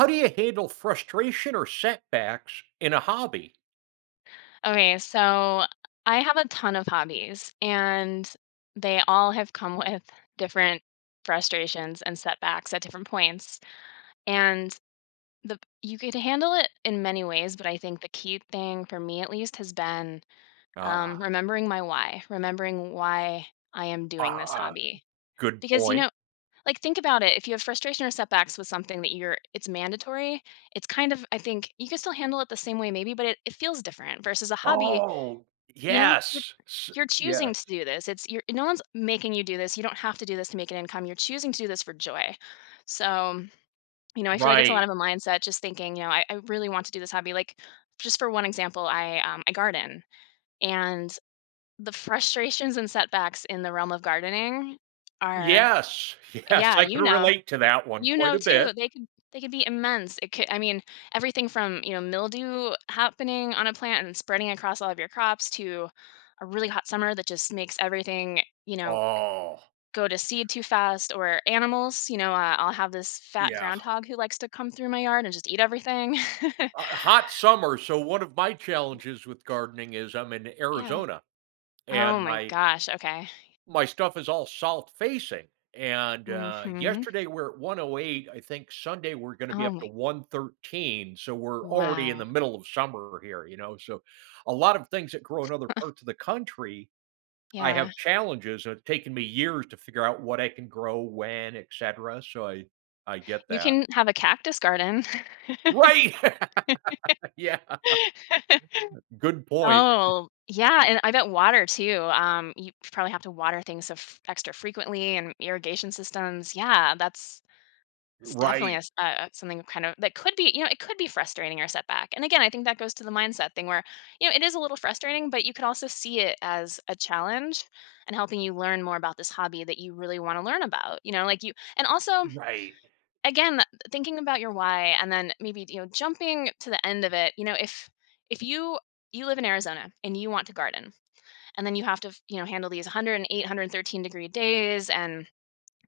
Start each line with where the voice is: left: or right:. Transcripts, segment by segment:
right: How do you handle frustration or setbacks in a hobby?
left: Okay, so I have a ton of hobbies, and they all have come with different frustrations and setbacks at different points. And the you could handle it in many ways, but I think the key thing for me at least has been
right: Ah,
left: remembering my why, remembering why I am doing this
right: ah,
left: hobby.
right: good
left: Because
right: point.
left: like think about it. If you have frustration or setbacks with something that you're, it's mandatory. It's kind of I think you can still handle it the same way maybe, but it feels different versus a hobby
right: Oh,
left: you know, you're
right: yes.
left: you're choosing
right: Yes.
left: to do this. It's you're no one's making you do this. You don't have to do this to make an income. You're choosing to do this for joy. So, I feel like it's a lot
right: Right.
left: of a mindset just thinking, I really want to do this hobby. Like just for one example, I garden and the frustrations and setbacks in the realm of gardening are
right: Yes. Yes.
left: yeah,
right: I can relate to that one quite a
left: too,
right: bit.
left: they could be immense. It could I mean, everything from, mildew happening on a plant and spreading across all of your crops to a really hot summer that just makes everything, you know,
right: Oh,
left: go to seed too fast or animals, I'll have this fat
right: yeah.
left: groundhog who likes to come through my yard and just eat everything.
right: Hot summer. So, one of my challenges with gardening is I'm in
left: Yeah.
right: Arizona
left: Oh
right: and
left: my
right: my
left: gosh, okay.
right: my stuff is all south facing. And
left: Mhm.
right: yesterday we're at 108. I think Sunday we're going to be
left: Oh
right: up to
left: my
right: 113. So we're already in the
left: wow.
right: middle of summer here. So a lot of things that grow in other parts of the country, I
left: Yeah.
right: have challenges, and it's taken me years to figure out what I can grow, when, et cetera. So I get
left: You
right: that.
left: can have a cactus garden.
right: Right. Yeah. Good point.
left: Oh, yeah, and I bet water too. You probably have to water things f extra frequently and irrigation systems. Yeah, that's definitely a
right: Right.
left: s a something kind of that could be, it could be frustrating or setback. And again, I think that goes to the mindset thing where, it is a little frustrating, but you could also see it as a challenge and helping you learn more about this hobby that you really wanna learn about, like you and also
right: Right.
left: again thinking about your why and then maybe jumping to the end of it if you you live in Arizona and you want to garden and then you have to handle these 108 113 degree days and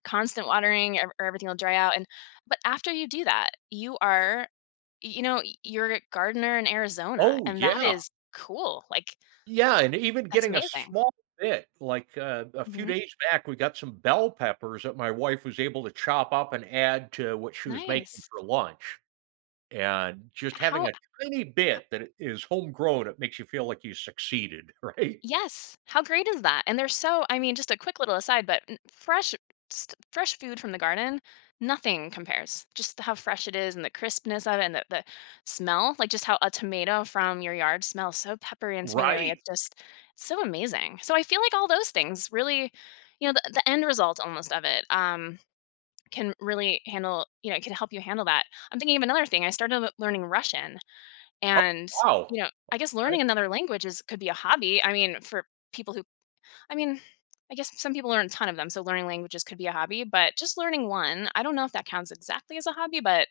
left: constant watering or everything will dry out and but after you do that you are you know you're a gardener in Arizona
right: Oh
left: and that
right: yeah.
left: is cool like
right: Yeah, and even
left: that's
right: getting a
left: amazing.
right: small bit, like, a few
left: Hmm.
right: days back, we got some bell peppers that my wife was able to chop up and add to what she was making
left: Nice.
right: for lunch, and just having
left: How
right: a tiny bit that is homegrown, it makes you feel like you succeeded, right?
left: Yes. How great is that? And they're so I mean, just a quick little aside, but fresh fresh food from the garden, nothing compares. Just how fresh it is and the crispness of it and the smell, like just how a tomato from your yard smells so peppery and tomatoey.
right: Right.
left: It's just so amazing. So I feel like all those things really, the end result almost of it can really handle, it can help you handle that. I'm thinking of another thing. I started learning Russian
right: Oh,
left: and,
right: wow,
left: I guess
right: okay.
left: learning another language is could be a hobby. I mean, for people who I mean, I guess some people learn a ton of them, so learning languages could be a hobby, but just learning one, I don't know if that counts exactly as a hobby, but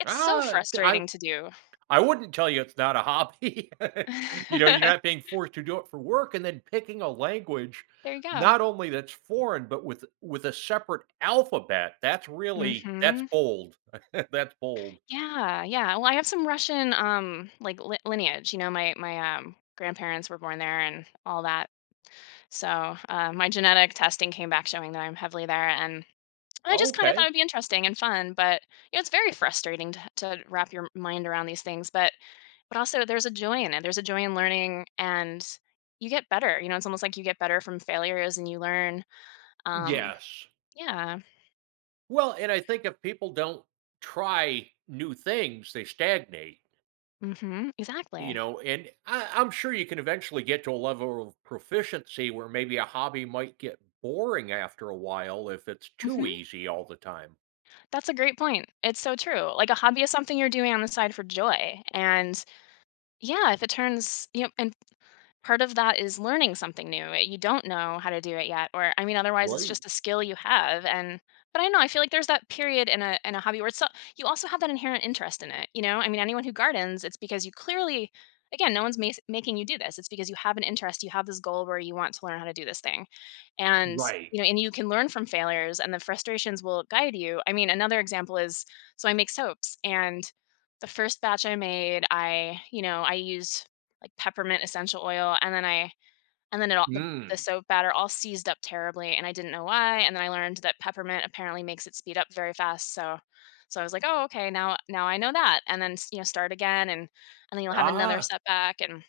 left: it's so
right: Ah, I
left: frustrating to do.
right: I wouldn't tell you it's not a hobby. You know, you're not being forced to do it for work and then picking a language,
left: There you go.
right: not only that's foreign, but with a separate alphabet. That's
left: Mhm.
right: bold. That's bold.
left: Yeah, yeah. Well, I have some Russian, like, li lineage, my grandparents were born there and all that. So, my genetic testing came back showing that I'm heavily there, and I just kind of thought
right: Okay.
left: it'd be interesting and fun, but, it's very frustrating to wrap your mind around these things, but also there's a joy in it. There's a joy in learning, and you get better, it's almost like you get better from failures and you learn, um
right: Yes.
left: yeah,
right: Well, and I think if people don't try new things, they stagnate,
left: mhm, exactly.
right: and I'm sure you can eventually get to a level of proficiency where maybe a hobby might get boring after a while if it's too
left: Mhm.
right: easy all the time.
left: That's a great point. It's so true. Like, a hobby is something you're doing on the side for joy, and, yeah, if it turns and part of that is learning something new. You don't know how to do it yet, or I mean, otherwise it's
right: Right.
left: just a skill you have. And but I know I feel like there's that period in a hobby where it's so, you also have that inherent interest in it. You know, I mean, anyone who gardens, it's because you clearly, again, no one's making you do this. It's because you have an interest. You have this goal where you want to learn how to do this thing, and
right: Right.
left: and you can learn from failures, and the frustrations will guide you. I mean, another example is so I make soaps and the first batch I made, I, I used like, peppermint essential oil, and then I and then it all the
right: Mm.
left: soap batter all seized up terribly, and I didn't know why, and then I learned that peppermint apparently makes it speed up very fast, so so I was like, "Oh, okay, now I know that," and then s start again, and then you'll have another
right: Ah,
left: setback, and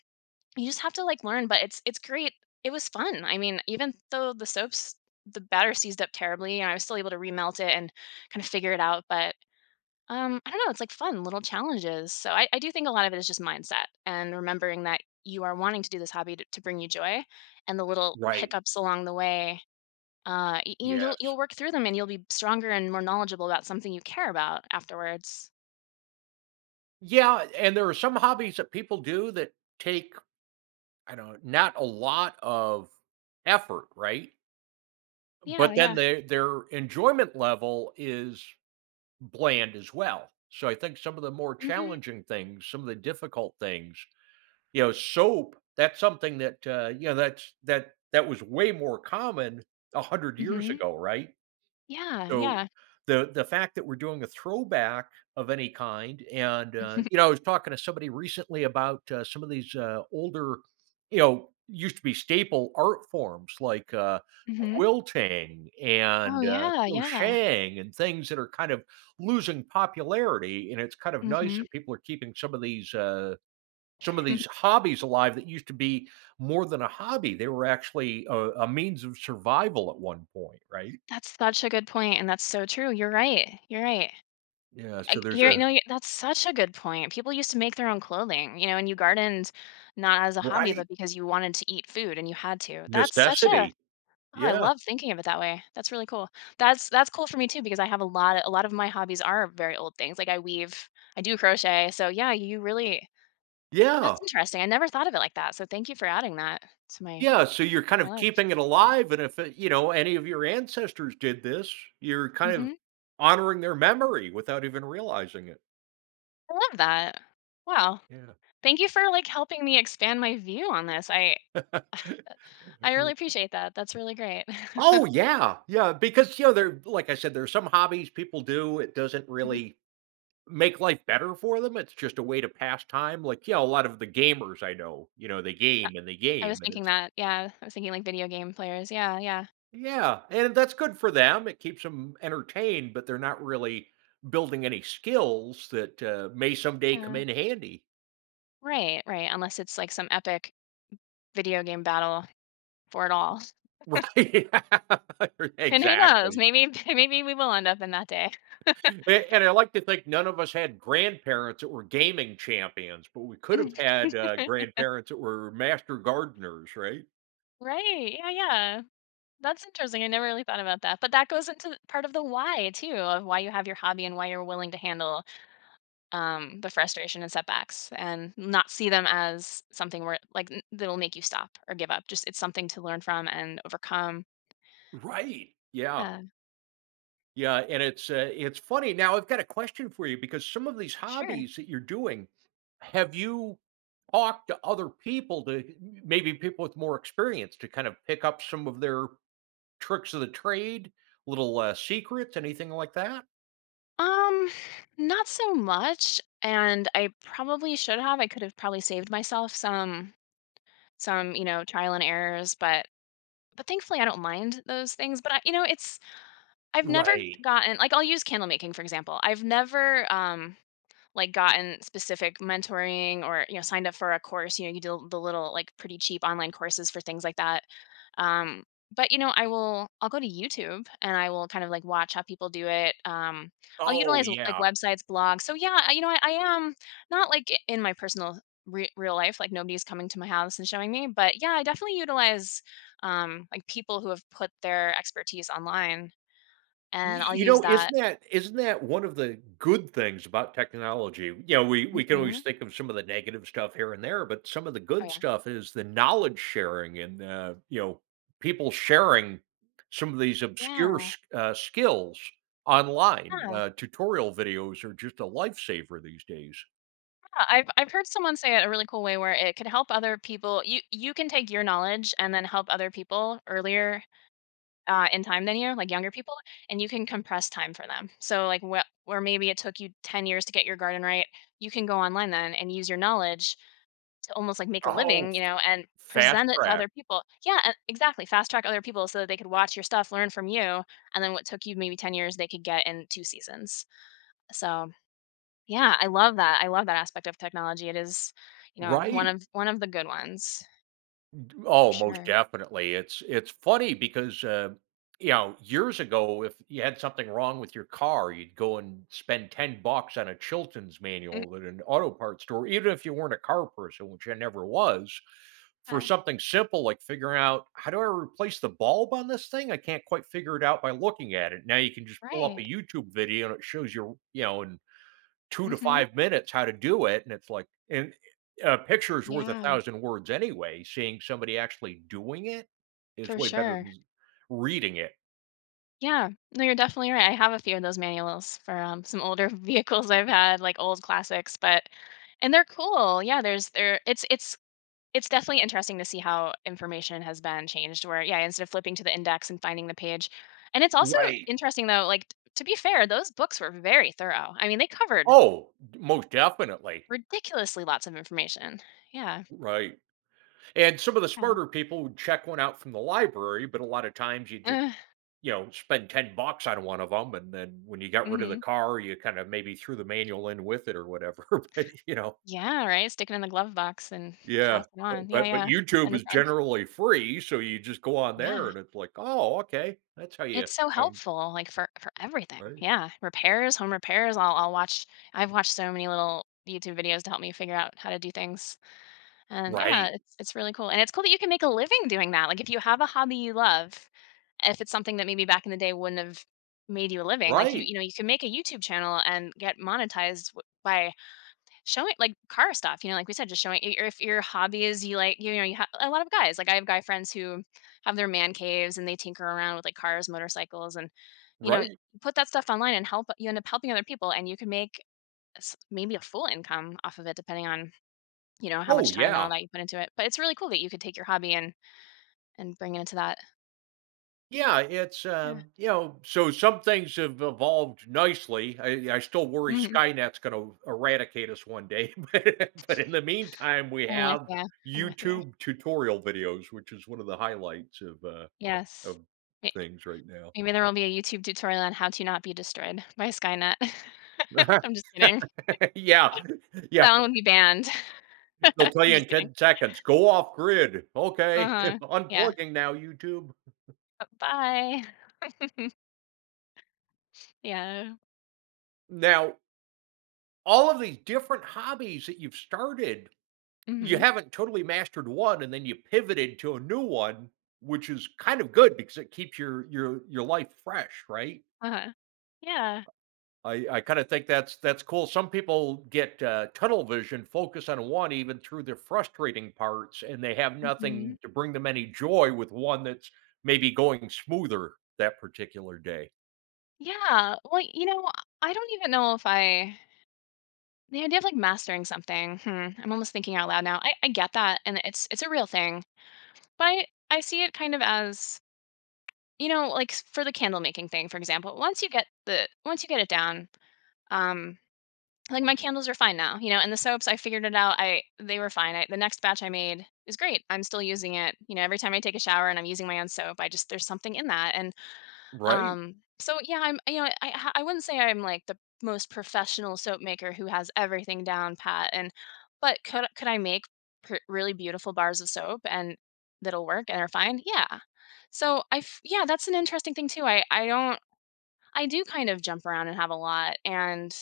left: you just have to, like, learn, but it's great. It was fun. I mean, even though the soaps the batter seized up terribly, and I was still able to remelt it and kind of figure it out, but I don't know. It's like fun little challenges. So I do think a lot of it is just mindset and remembering that you are wanting to do this hobby to bring you joy, and the little
right: right.
left: hiccups along the way. You know,
right: Yes.
left: you'll work through them, and you'll be stronger and more knowledgeable about something you care about afterwards.
right: Yeah, and there are some hobbies that people do that take, I don't know, not a lot of effort, right?
left: Yeah,
right: But then
left: yeah.
right: their enjoyment level is bland as well. So I think some of the more
left: Mhm.
right: challenging things, some of the difficult things, soap, that's something that you know, that's that that was way more common a hundred years
left: Mhm.
right: ago, right?
left: Yeah,
right: So,
left: yeah.
right: the fact that we're doing a throwback of any kind and, I was talking to somebody recently about, some of these, older, used to be staple art forms like,
left: Mhm.
right: quilting
left: Oh
right: and,
left: yeah, yeah.
right: crocheting and things that are kind of losing popularity, and it's kind of nice
left: Mhm.
right: that people are keeping some of these hobbies alive that used to be more than a hobby. They were actually a means of survival at one point, right?
left: That's such a good point, and that's so true. You're right. You're right.
right: Yeah, so
left: Like,
right: there's a
left: you're no, you that's such a good point. People used to make their own clothing, you know, and you gardened not as a hobby, but
right: right.
left: because you wanted to eat food and you had to. That's such a
right: Necessity.
left: oh, I
right: Yeah.
left: love thinking of it that way. That's really cool. That's cool for me too because I have a lot of my hobbies are very old things. Like I weave, I do crochet. So yeah, you really
right: Yeah.
left: that's interesting. I never thought of it like that. So thank you for adding that to my
right: Yeah. So you're kind
left: my
right: of
left: life.
right: keeping it alive. And if, any of your ancestors did this, you're kind of
left: Mhm.
right: honoring their memory without even realizing it.
left: I love that. Wow.
right: Yeah.
left: Thank you for like helping me expand my view on this. I I really appreciate that. That's really great.
right: Oh, yeah. Yeah. Because, there, like I said, there are some hobbies people do. It doesn't
left: Mhm.
right: really make life better for them. It's just a way to pass time. Like, a lot of the gamers I know,
left: Uh,
right: they
left: I was
right: game. And
left: thinking
right: it's
left: that, yeah. I was thinking, like, video game players. Yeah, yeah.
right: yeah, and that's good for them. It keeps them entertained, but they're not really building any skills that may someday come
left: Uh,
right: in handy.
left: right, right, unless it's, like, some epic video game battle for it all.
right: Right.
left: And who knows?
right: Exactly.
left: Maybe maybe we will end up in that day. Mm.
right: And I like to think none of us had grandparents that were gaming champions, but we could have had grandparents that were master gardeners, right?
left: Right, yeah, yeah. That's interesting, I never really thought about that, but that goes into part of the why too, of why you have your hobby and why you're willing to handle, the frustration and setbacks and not see them as something where like, n that'll make you stop or give up. Just it's something to learn from and overcome.
right: Right. Yeah.
left: Yeah,
right: Yeah, and it's funny. Now I've got a question for you because some of these
left: sure.
right: hobbies that you're doing, have you talked to other people to maybe people with more experience to kind of pick up some of their tricks of the trade, little secrets, anything like that?
left: Um, not so much. And I probably should have. I could have probably saved myself some, trial and errors, but thankfully I don't mind those things. But I, it's I've never
right: Right.
left: gotten like I'll use candle making for example. I've never like gotten specific mentoring or you know signed up for a course you know you do the little like pretty cheap online courses for things like that um but you know I'll go to YouTube and I will kind of like watch how people do it I'll
right: Oh
left: utilize like
right: yeah.
left: websites blogs so yeah you know I am not like in my personal real life like nobody's coming to my house and showing me but yeah I definitely utilize like people who have put their expertise online
right: Y
left: and I'll
right: you
left: use
right: know,
left: that.
right: isn't that one of the good things about technology? You know, we can
left: Hmm.
right: always think of some of the negative stuff here and there, but some of the
left: Oh
right: good
left: yeah.
right: stuff is the knowledge sharing and, people sharing some of these obscure
left: Yeah
right: s skills online.
left: yeah.
right: Tutorial videos are just a lifesaver these days.
left: Yeah, I've heard someone say it a really cool way where it could help other people. You can take your knowledge and then help other people earlier in time than you, like younger people, and you can compress time for them. So like what where maybe it took you 10 years to get your garden right, you can go online then and use your knowledge to almost like make a
right: Oh,
left: living, you know, and
right: fast
left: present it to
right: track.
left: other people. Yeah, and- exactly. Fast track other people so that they could watch your stuff, learn from you, and then what took you maybe 10 years they could get in two seasons. So yeah, I love that. I love that aspect of technology. It is, one
right: Right.
left: of one of the good ones. For
right: Oh, most
left: sure.
right: definitely. It's funny because years ago, if you had something wrong with your car, you'd go and spend $10 on a Chilton's manual at an auto parts store, even if you weren't a car person, which I never was. For
left: Yeah,
right: something simple like figuring out how do I replace the bulb on this thing, I can't quite figure it out by looking at it. Now you can just pull up
left: right.
right: a YouTube video and it shows you, in 2 to
left: Mhm.
right: 5 minutes how to do it, and it's like and a picture's worth a
left: Yeah,
right: thousand words anyway, seeing somebody actually doing it is
left: for
right: way better
left: sure.
right: than reading it.
left: Yeah. No, you're definitely right. I have a few of those manuals for, some older vehicles I've had, like, old classics, but and they're cool. Yeah, there it's it's definitely interesting to see how information has been changed where, yeah, instead of flipping to the index and finding the page and it's also
right: Right.
left: interesting, though, like, t to be fair, those books were very thorough. I mean, they covered
right: Oh, most definitely.
left: ridiculously lots of information. Yeah.
right: Right. And some of the
left: Yeah.
right: smarter people would check one out from the library, but a lot of times you just,
left: Uh,
right: spend 10 bucks on one of them, and then when you got rid of the
left: mhm.
right: car, you kind of maybe threw the manual in with it or whatever, but, you know
left: Yeah, right? Stick it in the glove box and pass
right: Yeah,
left: it
right: but
left: on. Yeah,
right: but but
left: yeah. In
right: YouTube
left: the
right: is
left: trunk.
right: generally free, so you just go on
left: Yeah.
right: there and it's like, "Oh, okay, that's how you
left: It's so
right: find."
left: helpful, like, for everything.
right: Right.
left: Yeah. Repairs, home repairs, I'll watch I've watched so many little YouTube videos to help me figure out how to do things, and, yeah,
right: Right,
left: it's really cool, and it's cool that you can make a living doing that, like, if you have a hobby you love, if it's something that maybe back in the day wouldn't have made you a living, like, you
right: right,
left: you know, you can make a YouTube channel and get monetized w by showing like, car stuff, you know, like we said, just showing I if your hobby is you like you know, you have a lot of guys, like, I have guy friends who have their man caves, and they tinker around with, like, cars, motorcycles, and, you know,
right: right.
left: put that stuff online and help you end up helping other people, and you can make s maybe a full income off of it depending on, you know, how much
right: Oh,
left: time and all
right: yeah.
left: that you put into it, but it's really cool that you could take your hobby and bring it into that.
right: Yeah, it's,
left: Yeah.
right: you know so some things have evolved nicely. I still worry
left: Mhm.
right: Skynet's gonna eradicate us one day, but in the meantime, we
left: I'm with
right: have
left: you. I'm with you.
right: YouTube tutorial videos, which is one of the highlights of, uh,
left: Yes.
right: of
left: May
right: things right now.
left: maybe there will be a YouTube tutorial on how to not be destroyed by Skynet. I'm just kidding.
right: Yeah, yeah.
left: That one would be banned.
right: They'll tell
left: I'm
right: you
left: just
right: in
left: kidding.
right: 10 seconds, go off grid. Okay.
left: Uh-huh. Yeah.
right: Unplugging now, YouTube.
left: Bye. Yeah.
right: Now, all of these different hobbies that you've started, you
left: Mhm.
right: haven't totally mastered one and then you pivoted to a new one, which is kind of good because it keeps your life fresh, right?
left: Uh-huh. Yeah.
right: I kind of think that's cool. Some people get tunnel vision, focus on one even through the frustrating parts, and they have
left: Mhm.
right: nothing to bring them any joy with one that's maybe going smoother that particular day.
left: Yeah. Well, you know, I don't even know if I the idea of, like, mastering something, hmm, I'm almost thinking out loud now. I get that, and it's a real thing, but I see it kind of as, you know, like, s for the candle making thing, for example, once you get it down, um like, my candles are fine now, you know, and the soaps, I figured it out, I they were fine, I the next batch I made is great, I'm still using it, you know, every time I take a shower and I'm using my own soap, I just there's something in that, and,
right: Right.
left: so, yeah, I'm you know, I wouldn't say I'm, like, the most professional soap maker who has everything down pat, and but could I make pr really beautiful bars of soap and that'll work and are fine? Yeah. So, I f yeah, that's an interesting thing too, I don't I do kind of jump around and have a lot, and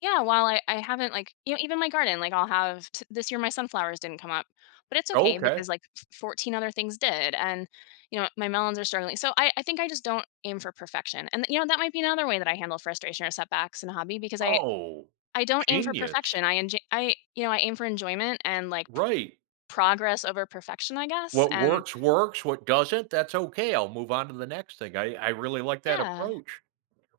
left: yeah, while I haven't, like you know, even my garden, like, I'll have t this year my sunflowers didn't come up, but it's okay
right: Okay.
left: because, like, f 14 other things did, and, you know, my melons are struggling. So I think I just don't aim for perfection, and, you know, that might be another way that I handle frustration or setbacks in a hobby because
right: Oh,
left: I don't aim for
right: genius.
left: perfection. I enjoy I you know, I aim for enjoyment and, like, p
right: Right.
left: progress over perfection, I guess,
right: What
left: and
right: works, works. What doesn't, that's okay. I'll move on to the next thing. I really like that
left: yeah,
right: approach.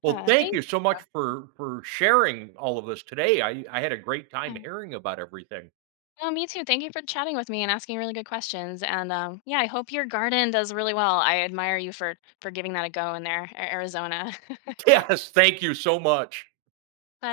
right: Well,
left: yeah,
right: thank
left: thank
right: you so much for sharing all of this today. I had a great time hearing about everything.
left: Oh, me too. Thank you for chatting with me and asking really good questions. And yeah, I hope your garden does really well. I admire you for giving that a go in there, Arizona.
right: Yes, thank you so much.
left: Bye.